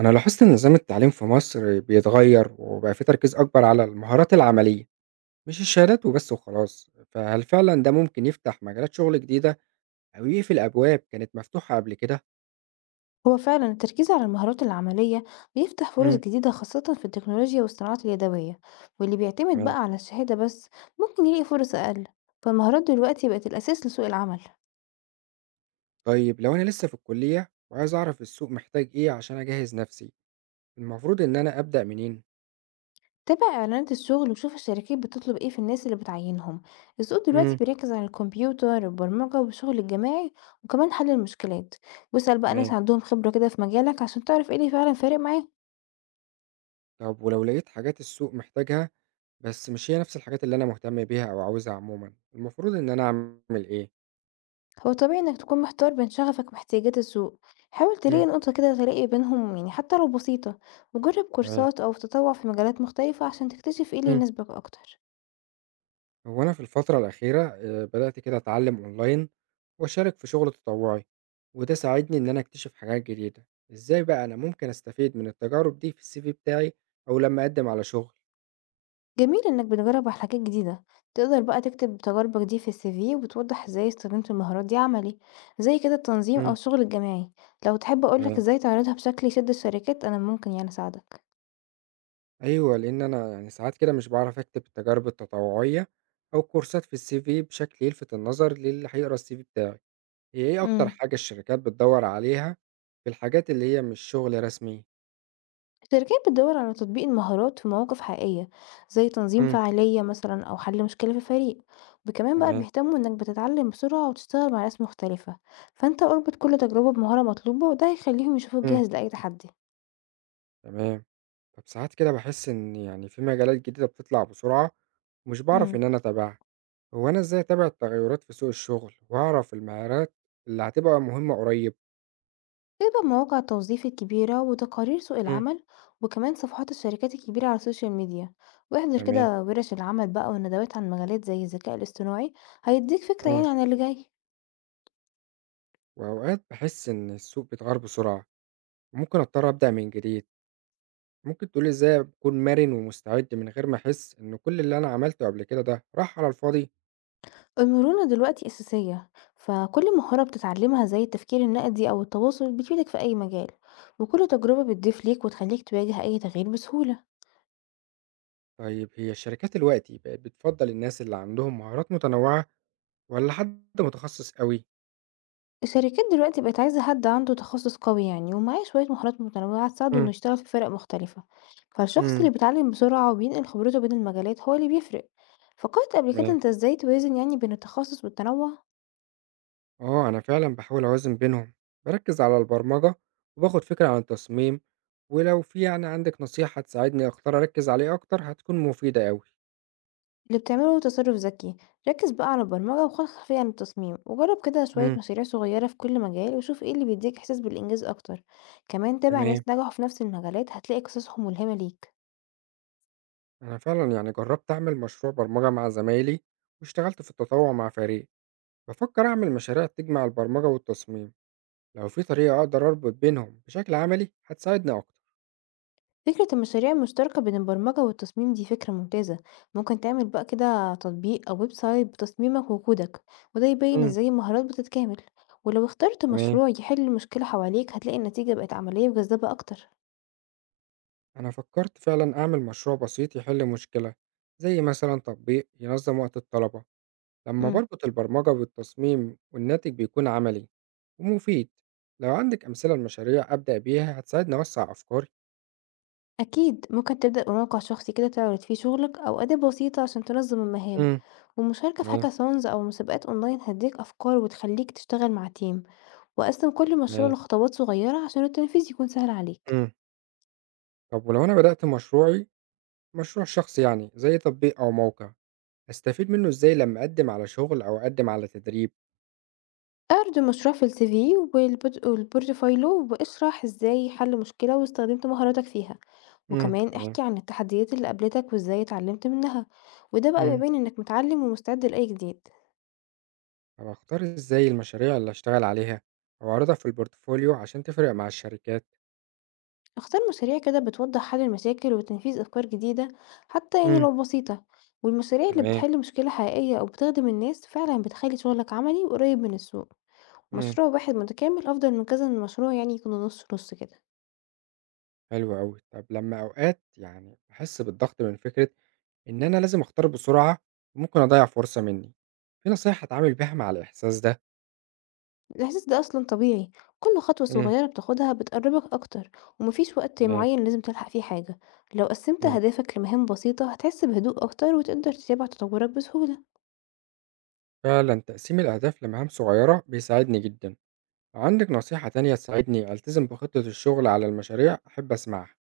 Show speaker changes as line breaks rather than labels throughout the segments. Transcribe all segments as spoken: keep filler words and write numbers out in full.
أنا لاحظت إن نظام التعليم في مصر بيتغير وبقى في تركيز أكبر على المهارات العملية، مش الشهادات وبس وخلاص. فهل فعلا ده ممكن يفتح مجالات شغل جديدة أو يقفل أبواب كانت مفتوحة قبل كده؟
هو فعلا التركيز على المهارات العملية بيفتح فرص
مم.
جديدة، خاصة في التكنولوجيا والصناعات اليدوية. واللي بيعتمد
تمام.
بقى على الشهادة بس ممكن يلاقي فرص أقل. فالمهارات دلوقتي بقت الأساس لسوق العمل.
طيب لو أنا لسه في الكلية وعايز أعرف السوق محتاج إيه عشان أجهز نفسي، المفروض إن أنا أبدأ منين؟
تابع إعلانات الشغل وشوف الشركات بتطلب إيه في الناس اللي بتعينهم. السوق دلوقتي
مم.
بيركز على الكمبيوتر والبرمجة والشغل الجماعي، وكمان حل المشكلات. واسأل بقى ناس
تمام.
عندهم خبرة كده في مجالك عشان تعرف إيه اللي فعلا فارق معاهم.
طب ولو لقيت حاجات السوق محتاجها بس مش هي نفس الحاجات اللي أنا مهتم بيها أو عاوزها عموما، المفروض إن أنا أعمل إيه؟
هو طبيعي إنك تكون محتار بين شغفك واحتياجات السوق. حاول تلاقي
مم.
نقطة كده تلاقي بينهم، يعني حتى لو بسيطة. وجرب
تمام.
كورسات أو تطوع في مجالات مختلفة عشان تكتشف ايه اللي
مم.
يناسبك أكتر.
هو أنا في الفترة الأخيرة آه، بدأت كده أتعلم أونلاين وأشارك في شغل تطوعي، وده ساعدني إن أنا أكتشف حاجات جديدة. إزاي بقى أنا ممكن أستفيد من التجارب دي في السي في بتاعي أو لما أقدم على شغل؟
جميل إنك بتجرب على حاجات جديدة. تقدر بقى تكتب تجاربك دي في السي في وتوضح ازاي استخدمت المهارات دي عملي، زي كده التنظيم أو
مم.
الشغل الجماعي. لو تحب أقولك
تمام.
ازاي تعرضها بشكل يشد الشركات أنا ممكن يعني أساعدك.
أيوة، لأن أنا يعني ساعات كده مش بعرف أكتب التجارب التطوعية أو كورسات في السي في بشكل يلفت النظر للي هيقرأ السي في بتاعي. هي إيه أكتر
مم.
حاجة الشركات بتدور عليها في الحاجات اللي هي مش شغل رسمي؟
الشركات بتدور على تطبيق المهارات في مواقف حقيقية، زي تنظيم
مم.
فعالية مثلا أو حل مشكلة في فريق. وكمان بقى
تمام.
بيهتموا إنك بتتعلم بسرعة وتشتغل مع ناس مختلفة. فأنت اربط كل تجربة بمهارة مطلوبة، وده هيخليهم يشوفوك
مم.
جاهز لأي تحدي.
تمام. طب ساعات كده باحس إن يعني في مجالات جديدة بتطلع بسرعة ومش باعرف
امم
إن أنا أتابعها، هو أنا إزاي أتابع التغيرات في سوق الشغل وأعرف المهارات اللي هتبقى مهمة قريب؟
في بقى مواقع التوظيف الكبيرة وتقارير سوق
امم.
العمل، وكمان صفحات الشركات الكبيرة على السوشيال ميديا. واحضر
تمام،
كده ورش العمل بقى وندوات عن مجالات زي الذكاء الاصطناعي، هيديك فكرة
امم.
يعني عن اللي جاي.
وأوقات باحس إن السوق بيتغير بسرعة وممكن أضطر أبدأ من جديد، ممكن تقولي إزاي أكون مرن ومستعد من غير ما أحس إن كل اللي أنا عملته قبل كده ده راح على الفاضي؟
المرونة دلوقتي أساسية، فكل مهارة بتتعلمها زي التفكير النقدي أو التواصل بتفيدك في أي مجال، وكل تجربة بتضيف ليك وتخليك تواجه أي تغيير بسهولة.
طيب هي الشركات دلوقتي بقت بتفضل الناس اللي عندهم مهارات متنوعة ولا حد متخصص أوي؟
الشركات دلوقتي بقت عايزة حد عنده تخصص قوي يعني ومعاه شوية مهارات متنوعة تساعده إنه يشتغل في فرق مختلفة، فالشخص
امم.
اللي بيتعلم بسرعة وبينقل خبرته بين المجالات هو اللي بيفرق. فكرت قبل كده
تمام.
أنت إزاي توازن يعني بين التخصص والتنوع؟
آه، أنا فعلا بحاول أوازن بينهم، بركز على البرمجة وباخد فكرة عن التصميم، ولو في يعني عندك نصيحة تساعدني أختار أركز عليه أكتر هتكون مفيدة أوي.
اللي بتعمله تصرف ذكي. ركز بقى على البرمجة وخد خلفية عن التصميم وجرب كده شوية
مم.
مشاريع صغيرة في كل مجال وشوف ايه اللي بيديك إحساس بالإنجاز أكتر. كمان تابع
تمام.
ناس نجحوا في نفس المجالات، هتلاقي قصصهم ملهمة ليك.
أنا فعلا يعني جربت أعمل مشروع برمجة مع زمايلي واشتغلت في التطوع مع فريق، بفكر أعمل مشاريع تجمع البرمجة والتصميم. لو في طريقة أقدر أربط بينهم بشكل عملي هتساعدني أكتر.
فكرة المشاريع المشتركة بين البرمجة والتصميم دي فكرة ممتازة. ممكن تعمل بقى كده تطبيق أو ويب سايت بتصميمك وكودك، وده يبين
مم.
ازاي المهارات بتتكامل. ولو اخترت
تمام.
مشروع يحل مشكلة حواليك هتلاقي النتيجة بقت عملية وجذابة أكتر.
أنا فكرت فعلا أعمل مشروع بسيط يحل مشكلة، زي مثلا تطبيق ينظم وقت الطلبة. لما
مم.
بربط البرمجة بالتصميم والناتج بيكون عملي ومفيد. لو عندك أمثلة لمشاريع أبدأ بيها هتساعدني أوسع أفكاري.
أكيد ممكن تبدأ بموقع شخصي كده تعرض فيه شغلك، أو أداة بسيطة عشان تنظم المهام.
امم.
والمشاركة في
تمام.
هاكاثونز أو مسابقات أونلاين هتديك أفكار وتخليك تشتغل مع تيم. وقسم كل مشروع
تمام.
لخطوات صغيرة عشان التنفيذ يكون سهل عليك.
مم. طب ولو أنا بدأت مشروعي، مشروع شخصي يعني زي تطبيق أو موقع، أستفيد منه إزاي لما أقدم على شغل أو أقدم على تدريب؟
اعرض المشروع في السي في والبورت- والبورتفوليو واشرح ازاي حل مشكلة واستخدمت مهاراتك فيها،
امم،
وكمان
تمام.
احكي عن التحديات اللي قابلتك وازاي اتعلمت منها. وده بقى
امم.
بيبين انك متعلم ومستعد لأي جديد.
طب أختار إزاي المشاريع اللي أشتغل عليها أو أعرضها في البورتفوليو عشان تفرق مع الشركات؟
اختار مشاريع كده بتوضح حل المشاكل وتنفيذ أفكار جديدة، حتى يعني
امم.
لو بسيطة. والمشاريع اللي
تمام.
بتحل مشكلة حقيقية أو بتخدم الناس فعلا بتخلي شغلك عملي وقريب من السوق.
مم.
مشروع واحد متكامل أفضل من كذا مشروع يعني يكونوا نص نص كده.
حلو أوي. طب لما أوقات يعني أحس بالضغط من فكرة إن أنا لازم أختار بسرعة وممكن أضيّع فرصة منّي، في نصايح أتعامل بيها مع الإحساس ده؟
الإحساس ده أصلا طبيعي، كل خطوة
إمم.
صغيرة بتاخدها بتقربك أكتر، ومفيش وقت
تمام،
معين لازم تلحق فيه حاجة. لو قسمت
إمم.
أهدافك لمهام بسيطة هتحس بهدوء أكتر وتقدر تتابع تطورك بسهولة.
فعلًا تقسيم الأهداف لمهام صغيّرة بيساعدني جدًا. لو عندِك نصيحة تانية تساعدني ألتزم بخطة الشغل على المشاريع أحب أسمعها.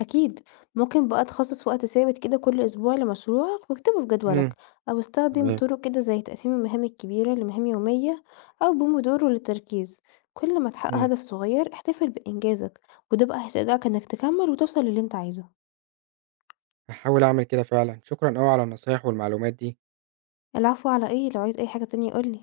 أكيد، ممكن بقى تخصص وقت ثابت كده كل أسبوع لمشروعك واكتبه في
إمم.
جدولك، أو استخدم
تمام،
طرق كده زي تقسيم المهام الكبيرة لمهام يومية، أو بومودورو للتركيز. كل ما تحقق
إمم.
هدف صغير احتفل بإنجازك، وده بقى هيشجعك إنك تكمل وتوصل للي أنت عايزه.
هاحاول أعمل كده فعلًا. شكرًا أوي على النصايح والمعلومات دي.
العفو، على إيه؟ لو عايز أي حاجة تانية قولي.